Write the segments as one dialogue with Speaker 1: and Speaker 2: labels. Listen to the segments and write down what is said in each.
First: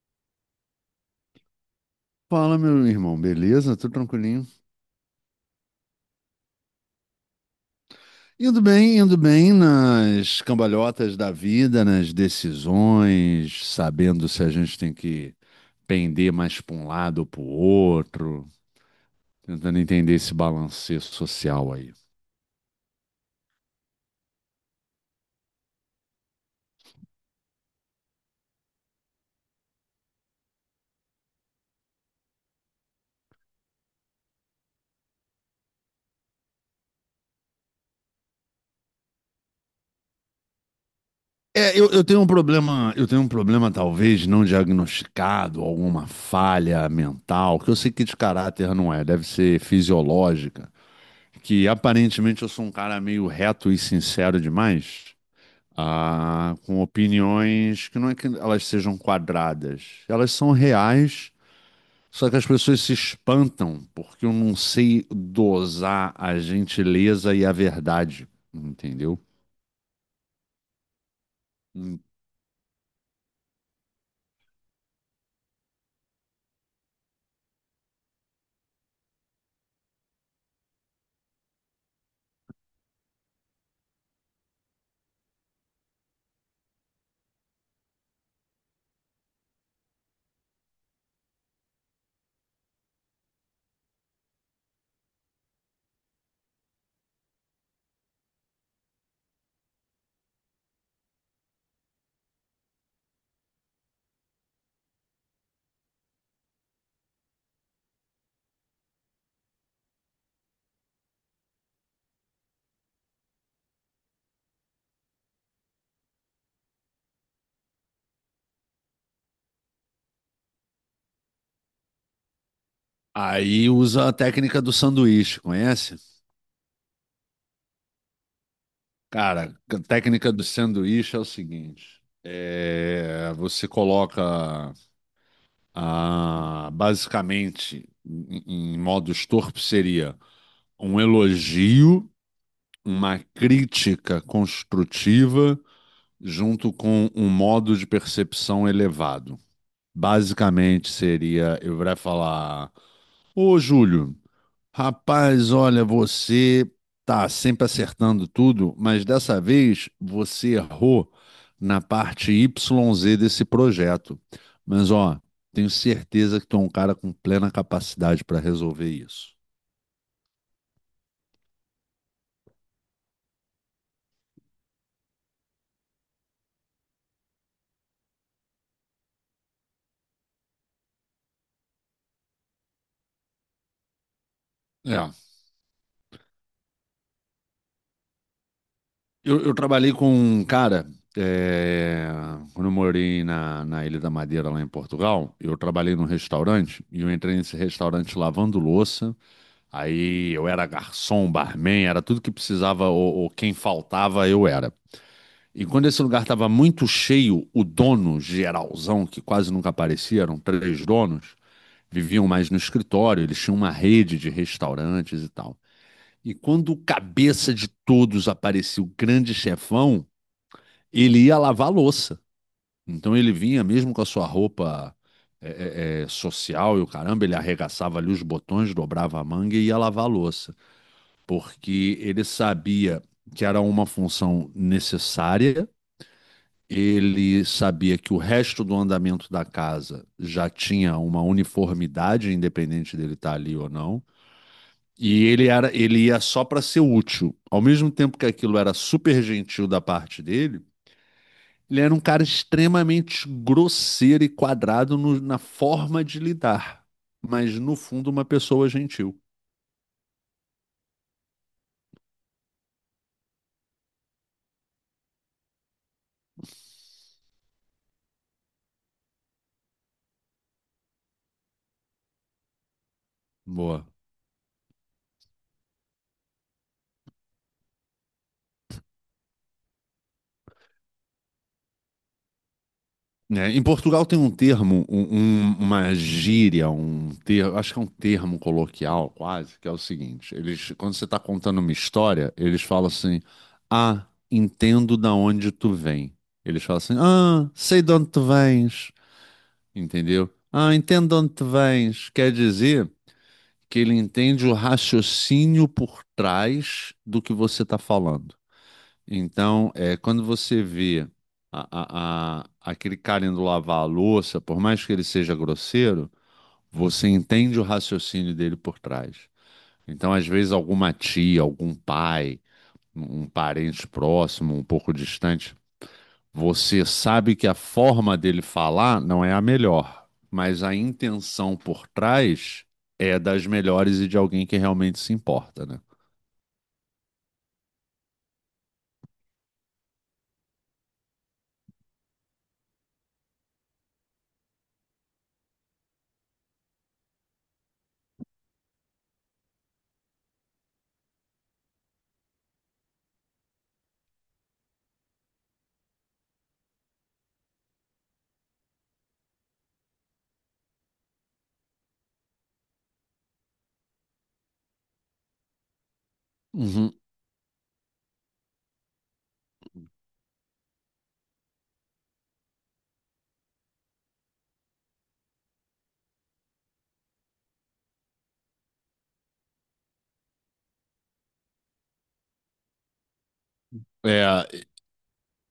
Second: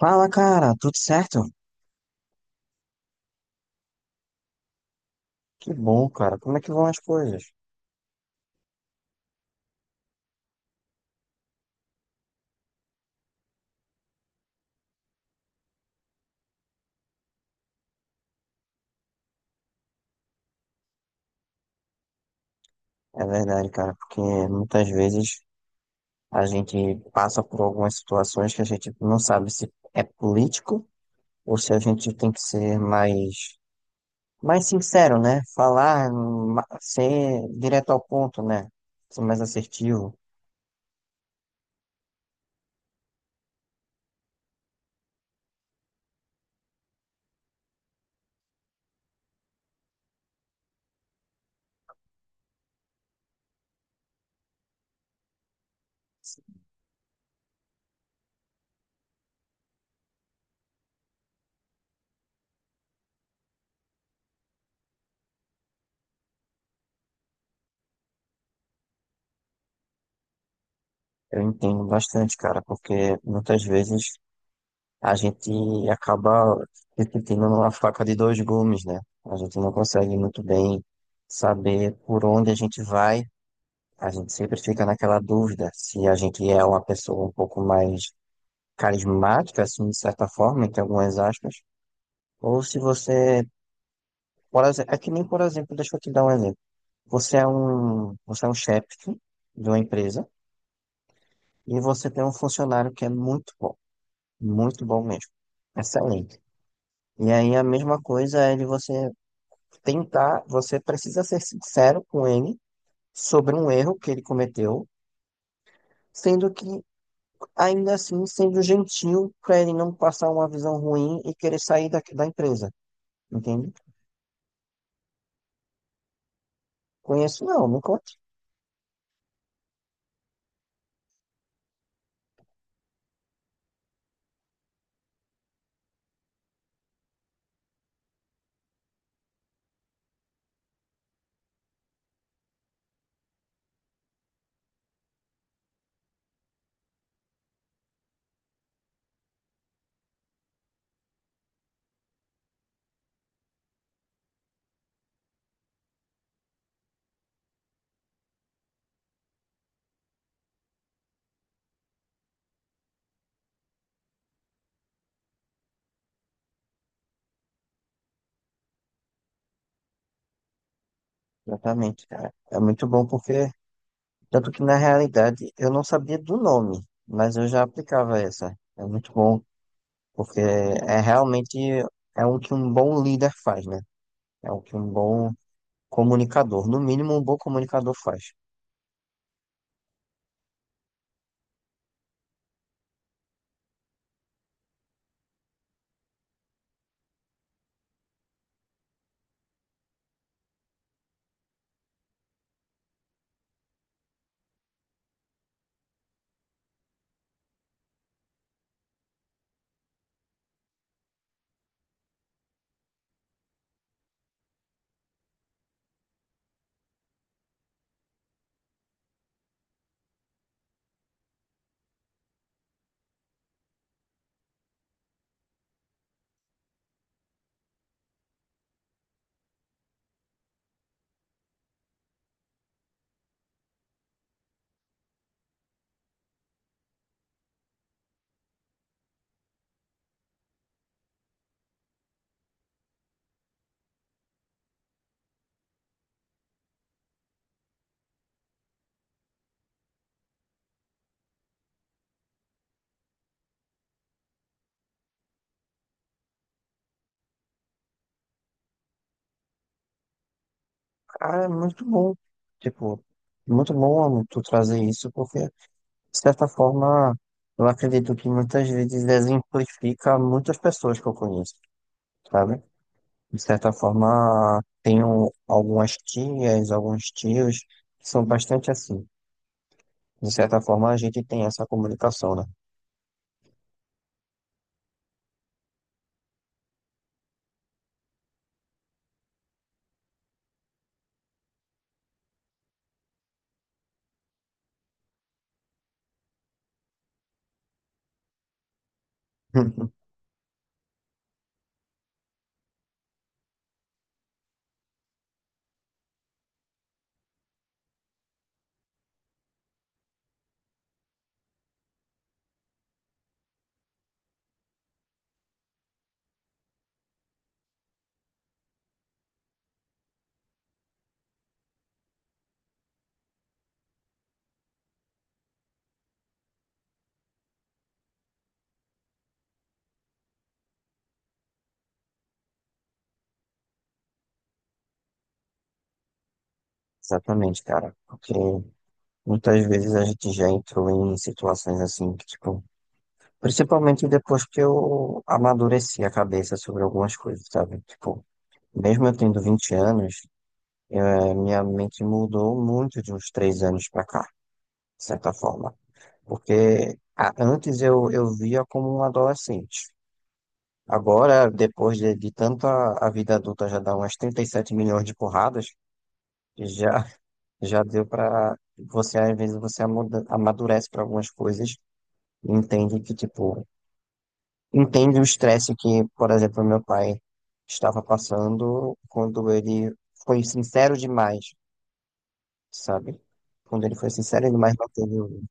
Speaker 1: Fala, cara, tudo certo?
Speaker 2: Fala, meu irmão, beleza? Tudo tranquilinho?
Speaker 1: Que bom, cara. Como é que vão as coisas?
Speaker 2: Indo bem nas cambalhotas da vida, nas decisões, sabendo se a gente tem que pender mais para um lado ou para o outro, tentando entender esse balanço social aí.
Speaker 1: É verdade, cara, porque muitas vezes a gente passa por algumas situações que a gente não sabe se é político ou se a gente tem que ser mais sincero, né? Falar, ser direto ao ponto, né? Ser mais assertivo.
Speaker 2: É, eu tenho um problema, eu tenho um problema talvez não diagnosticado, alguma falha mental, que eu sei que de caráter não é, deve ser fisiológica, que aparentemente eu sou um cara meio reto e sincero demais. Ah, com opiniões que não é que elas sejam quadradas, elas são reais, só que as pessoas se espantam porque eu não sei dosar a gentileza e a verdade, entendeu?
Speaker 1: Eu entendo
Speaker 2: Hum.
Speaker 1: bastante, cara, porque muitas vezes a gente acaba repetindo uma faca de dois gumes, né? A gente não consegue muito bem saber por onde a gente vai. A gente sempre fica naquela dúvida se a gente é uma pessoa um pouco mais carismática, assim, de certa forma, entre algumas aspas, ou se você, por exemplo, é que nem, por exemplo, deixa eu te dar um exemplo. Você é um chefe de uma empresa e você tem um funcionário que é muito bom mesmo, excelente. E aí a mesma coisa é de você tentar, você precisa ser sincero com ele sobre um erro que ele cometeu, sendo que, ainda assim, sendo gentil para ele não passar uma visão ruim e querer sair da empresa,
Speaker 2: Aí
Speaker 1: entende?
Speaker 2: usa a técnica do sanduíche, conhece?
Speaker 1: Conheço, não, não conte.
Speaker 2: Cara, a técnica do sanduíche é o seguinte: você coloca basicamente em modos torpes seria um elogio uma crítica construtiva junto com um modo de percepção elevado. Basicamente seria, eu iria falar, ô Júlio, rapaz, olha, você tá sempre acertando tudo, mas dessa vez você errou na parte YZ desse projeto. Mas ó, tenho certeza que tu é um cara com plena capacidade para resolver isso.
Speaker 1: Exatamente, cara. É muito bom porque, tanto que na realidade eu não sabia do nome, mas eu já aplicava essa. É muito bom porque é realmente é o que um bom líder faz, né? É o que um
Speaker 2: É.
Speaker 1: bom comunicador, no mínimo um bom comunicador faz.
Speaker 2: Eu trabalhei com um cara, é, quando eu morei na Ilha da Madeira, lá em Portugal, eu trabalhei num restaurante e eu entrei nesse restaurante lavando louça. Aí eu era garçom, barman, era tudo que precisava ou quem faltava, eu era. E quando esse lugar estava muito cheio, o dono geralzão, que quase nunca aparecia, eram três donos, viviam mais no escritório, eles tinham uma rede de restaurantes e tal. E quando o cabeça de todos aparecia, o grande chefão, ele ia lavar a louça. Então ele vinha mesmo com a sua roupa social e o caramba, ele arregaçava ali os botões, dobrava a manga e ia lavar a louça. Porque ele sabia que era uma função necessária, ele sabia que o resto do andamento da casa já tinha uma uniformidade, independente dele estar ali ou não. Ele ia só para ser útil. Ao mesmo tempo que aquilo era super gentil da parte dele, ele era um cara extremamente grosseiro e quadrado na forma de lidar, mas no fundo uma pessoa gentil.
Speaker 1: Ah, é muito bom. Tipo, muito bom tu trazer isso, porque, de certa forma, eu acredito que muitas vezes exemplifica muitas pessoas que eu conheço, sabe? De certa
Speaker 2: Boa.
Speaker 1: forma, tenho algumas tias, alguns tios que são bastante assim. De certa forma, a gente tem essa comunicação, né?
Speaker 2: É, em Portugal tem um termo, uma gíria, um termo, acho que é um termo coloquial quase, que é o seguinte: eles, quando você está contando uma história, eles falam assim, ah, entendo da onde tu vem. Eles falam assim, ah, sei de onde tu vens, entendeu? Ah, entendo de onde tu vens. Quer dizer que ele entende o raciocínio por trás do que você está falando. Então, quando você vê a- aquele cara indo lavar a louça, por mais que ele seja grosseiro, você entende o raciocínio dele por trás. Então, às vezes, alguma tia, algum pai, um parente próximo, um pouco distante, você sabe que a forma dele falar não é a melhor, mas a intenção por trás é das melhores e de alguém que realmente se importa, né?
Speaker 1: Exatamente, cara. Porque muitas vezes a gente já entrou em situações assim que, tipo, principalmente depois que eu amadureci a cabeça sobre algumas coisas, sabe? Tipo, mesmo eu tendo 20 anos, minha mente mudou muito de uns 3 anos pra cá, de certa forma. Porque antes eu via como um adolescente. Agora, depois de tanta a vida adulta já dá umas 37 milhões de porradas,
Speaker 2: Uhum.
Speaker 1: já, já deu pra você, às vezes, você amadurece pra algumas coisas e entende que, tipo, entende o estresse que, por exemplo, meu pai estava passando quando ele foi sincero demais, sabe? Quando ele foi sincero
Speaker 2: É,
Speaker 1: demais, não teve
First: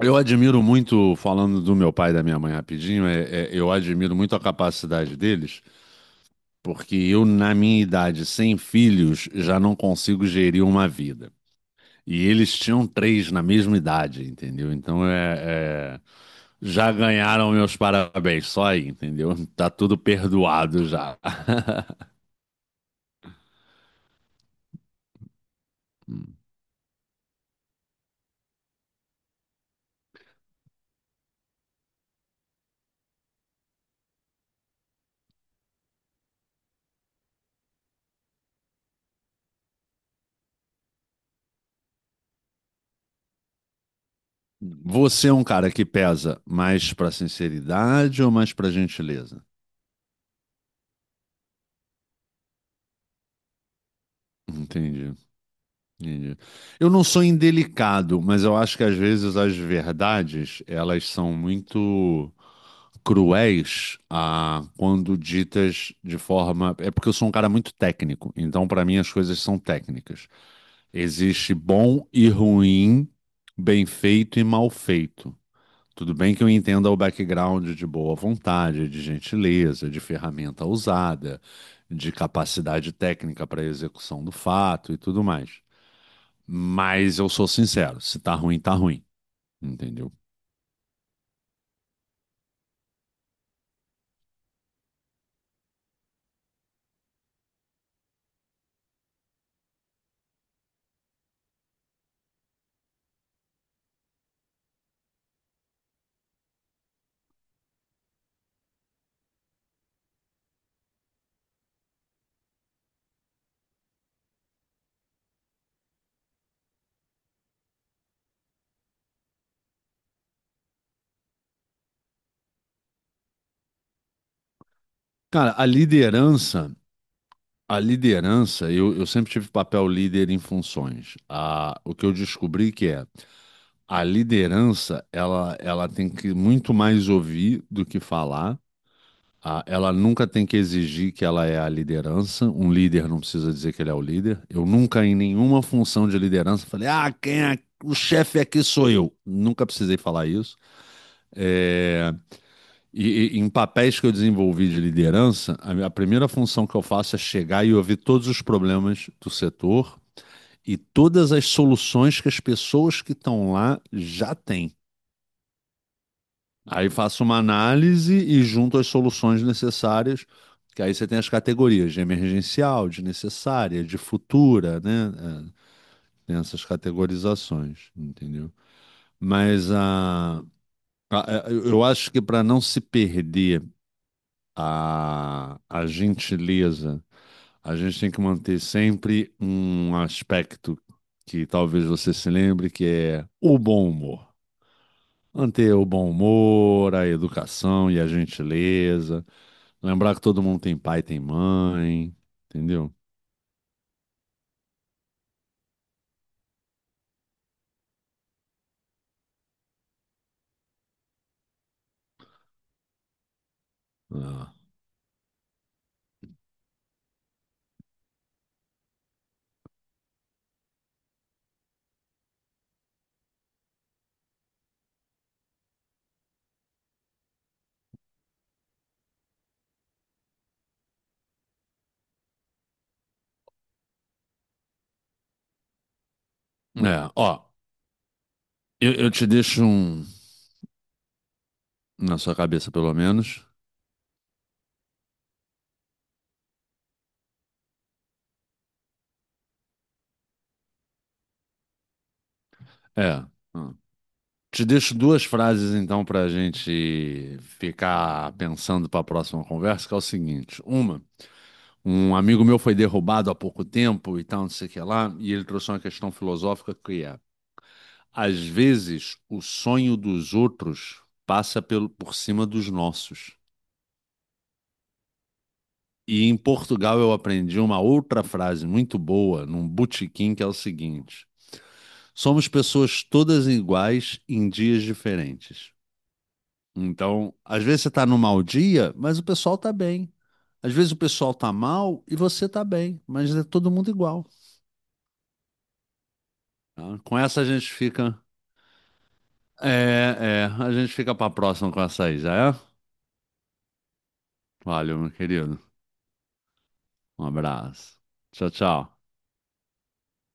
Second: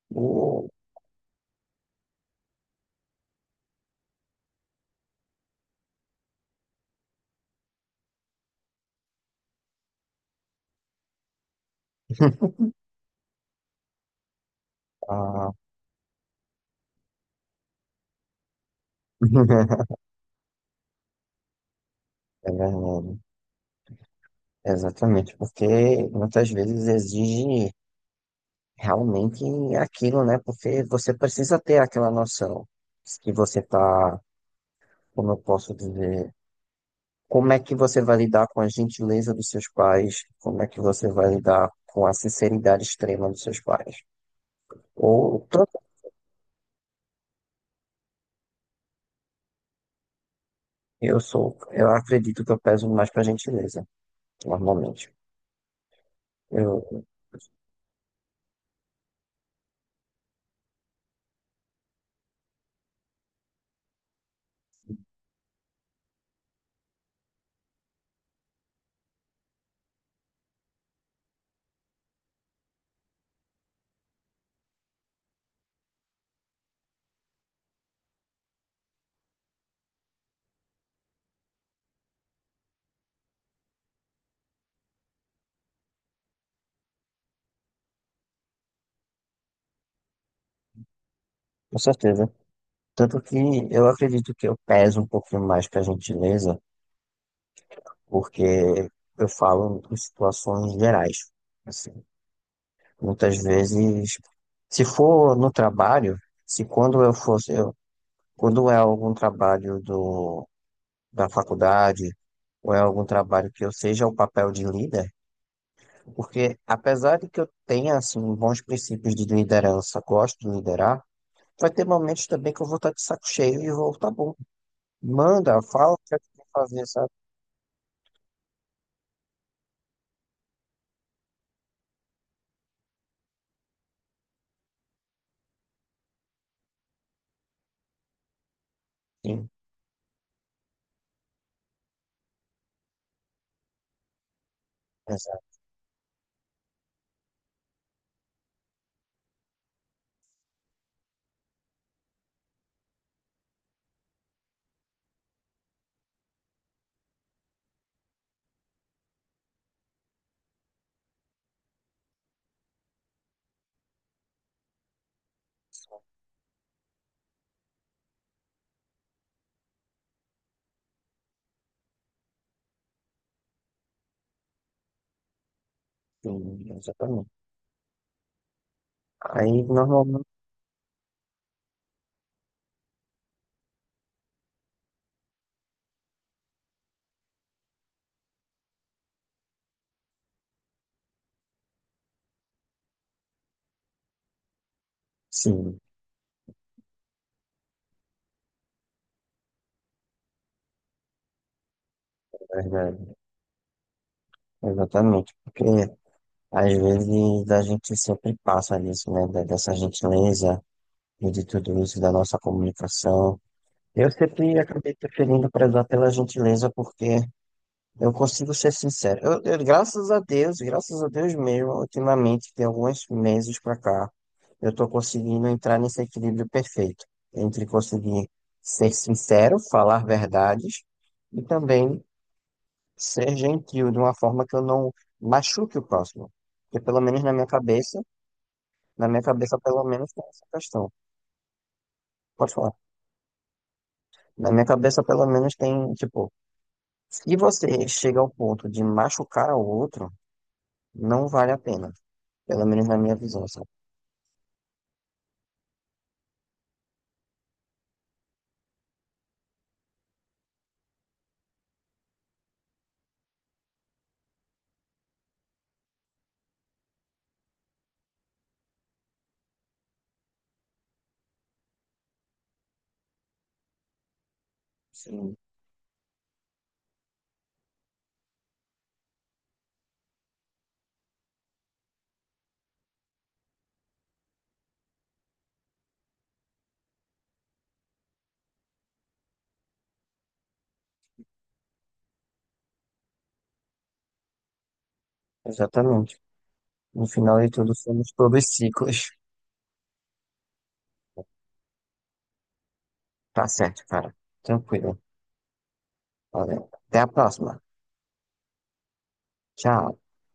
Speaker 2: Eu admiro
Speaker 1: o-
Speaker 2: muito, falando do meu pai e da minha mãe rapidinho, eu admiro muito a capacidade deles, porque eu, na minha idade, sem filhos, já não consigo gerir uma vida. E eles tinham três na mesma idade, entendeu? Então
Speaker 1: a-
Speaker 2: já ganharam meus parabéns, só aí, entendeu? Tá tudo perdoado já.
Speaker 1: É verdade. Exatamente, porque muitas vezes exige realmente aquilo, né? Porque você precisa ter aquela noção que você tá, como eu posso dizer, como é que você vai lidar com a gentileza dos seus pais? Como é que você vai lidar com a sinceridade extrema dos seus pais?
Speaker 2: Você é um
Speaker 1: Ou
Speaker 2: cara
Speaker 1: tanto
Speaker 2: que pesa mais pra sinceridade ou mais pra gentileza?
Speaker 1: eu sou, eu acredito que eu peso mais para gentileza, normalmente.
Speaker 2: Entendi. Entendi.
Speaker 1: Eu,
Speaker 2: Eu não sou indelicado, mas eu acho que às vezes as verdades elas são muito cruéis quando ditas de forma. É porque eu sou um cara muito técnico, então para mim as coisas são técnicas. Existe bom e ruim, bem feito e mal feito. Tudo bem que eu entenda o background de boa vontade, de gentileza, de ferramenta usada, de capacidade técnica para execução do fato e tudo mais. Mas eu sou sincero, se tá ruim, tá ruim, entendeu?
Speaker 1: com certeza. Tanto que eu acredito que eu peso um pouquinho mais para gentileza, porque eu falo em situações gerais. Assim, muitas vezes, se for no trabalho, se quando quando é algum trabalho do da faculdade, ou é algum trabalho que eu seja o papel de líder, porque apesar de que eu tenha assim bons princípios de liderança, gosto de liderar, vai ter momentos também que eu vou estar de saco cheio e vou, tá bom,
Speaker 2: Cara,
Speaker 1: manda, fala o que é que tem que fazer, sabe?
Speaker 2: a liderança, eu sempre tive papel líder em funções. O que eu descobri que é, a liderança, ela tem que muito mais ouvir do que falar.
Speaker 1: Sim,
Speaker 2: Ela nunca tem que exigir que ela é a liderança. Um líder não precisa dizer que ele é o líder. Eu nunca, em
Speaker 1: exato,
Speaker 2: nenhuma função de liderança, falei, ah, quem é o chefe aqui sou eu. Nunca precisei falar isso. É, e em papéis que eu desenvolvi de liderança, a primeira função que eu faço é chegar e ouvir todos os problemas do setor e todas as soluções que as pessoas que estão lá já têm. Aí faço uma análise e junto as soluções necessárias, que aí você tem as categorias de emergencial, de necessária, de futura, né? Tem essas
Speaker 1: sim, exatamente.
Speaker 2: categorizações, entendeu?
Speaker 1: Aí
Speaker 2: Mas
Speaker 1: normalmente,
Speaker 2: eu acho que para não se perder a gentileza. A gente tem que manter sempre um aspecto que talvez você se lembre, que é o bom humor. Manter
Speaker 1: sim,
Speaker 2: o bom humor, a educação e a gentileza. Lembrar que todo mundo tem pai, tem mãe,
Speaker 1: é
Speaker 2: entendeu?
Speaker 1: verdade, exatamente, porque às vezes a gente sempre passa nisso, né, dessa gentileza e de tudo isso, da nossa comunicação. Eu
Speaker 2: Ah.
Speaker 1: sempre acabei preferindo prezar pela gentileza porque eu consigo ser sincero. Graças a Deus mesmo, ultimamente, tem alguns meses pra cá, eu tô conseguindo entrar nesse equilíbrio perfeito entre conseguir ser sincero, falar verdades e também ser gentil de uma forma que eu não machuque o próximo. Porque pelo
Speaker 2: É,
Speaker 1: menos
Speaker 2: ó, eu,
Speaker 1: na
Speaker 2: eu
Speaker 1: minha
Speaker 2: te
Speaker 1: cabeça
Speaker 2: deixo
Speaker 1: pelo
Speaker 2: um,
Speaker 1: menos tem essa questão.
Speaker 2: na sua
Speaker 1: Pode
Speaker 2: cabeça
Speaker 1: falar.
Speaker 2: pelo menos.
Speaker 1: Na minha cabeça pelo menos tem, tipo, se você chega ao ponto de machucar o outro, não vale a pena. Pelo menos na minha
Speaker 2: É.
Speaker 1: visão, sabe?
Speaker 2: Ah. Te deixo duas frases então para a gente ficar pensando para a próxima conversa, que é o seguinte: uma, um amigo meu foi derrubado há pouco tempo e tal, não sei o que lá, e ele trouxe uma questão filosófica que é: às vezes o sonho dos outros passa pelo, por cima dos nossos.
Speaker 1: Sim,
Speaker 2: E em Portugal eu aprendi uma outra frase muito boa num botequim que é o seguinte: somos pessoas todas iguais em dias diferentes. Então, às vezes você está num mau dia, mas o pessoal está bem. Às vezes o pessoal está mal e você está bem, mas é todo mundo igual.
Speaker 1: exatamente.
Speaker 2: Tá?
Speaker 1: No
Speaker 2: Com
Speaker 1: final
Speaker 2: essa a
Speaker 1: de
Speaker 2: gente
Speaker 1: tudo, somos
Speaker 2: fica.
Speaker 1: todos ciclos.
Speaker 2: A gente fica pra próxima com essa aí, já é?
Speaker 1: Tá certo, cara.
Speaker 2: Valeu,
Speaker 1: Tranquilo.
Speaker 2: meu querido.
Speaker 1: Valeu. Até a
Speaker 2: Um
Speaker 1: próxima.
Speaker 2: abraço. Tchau, tchau.
Speaker 1: Tchau.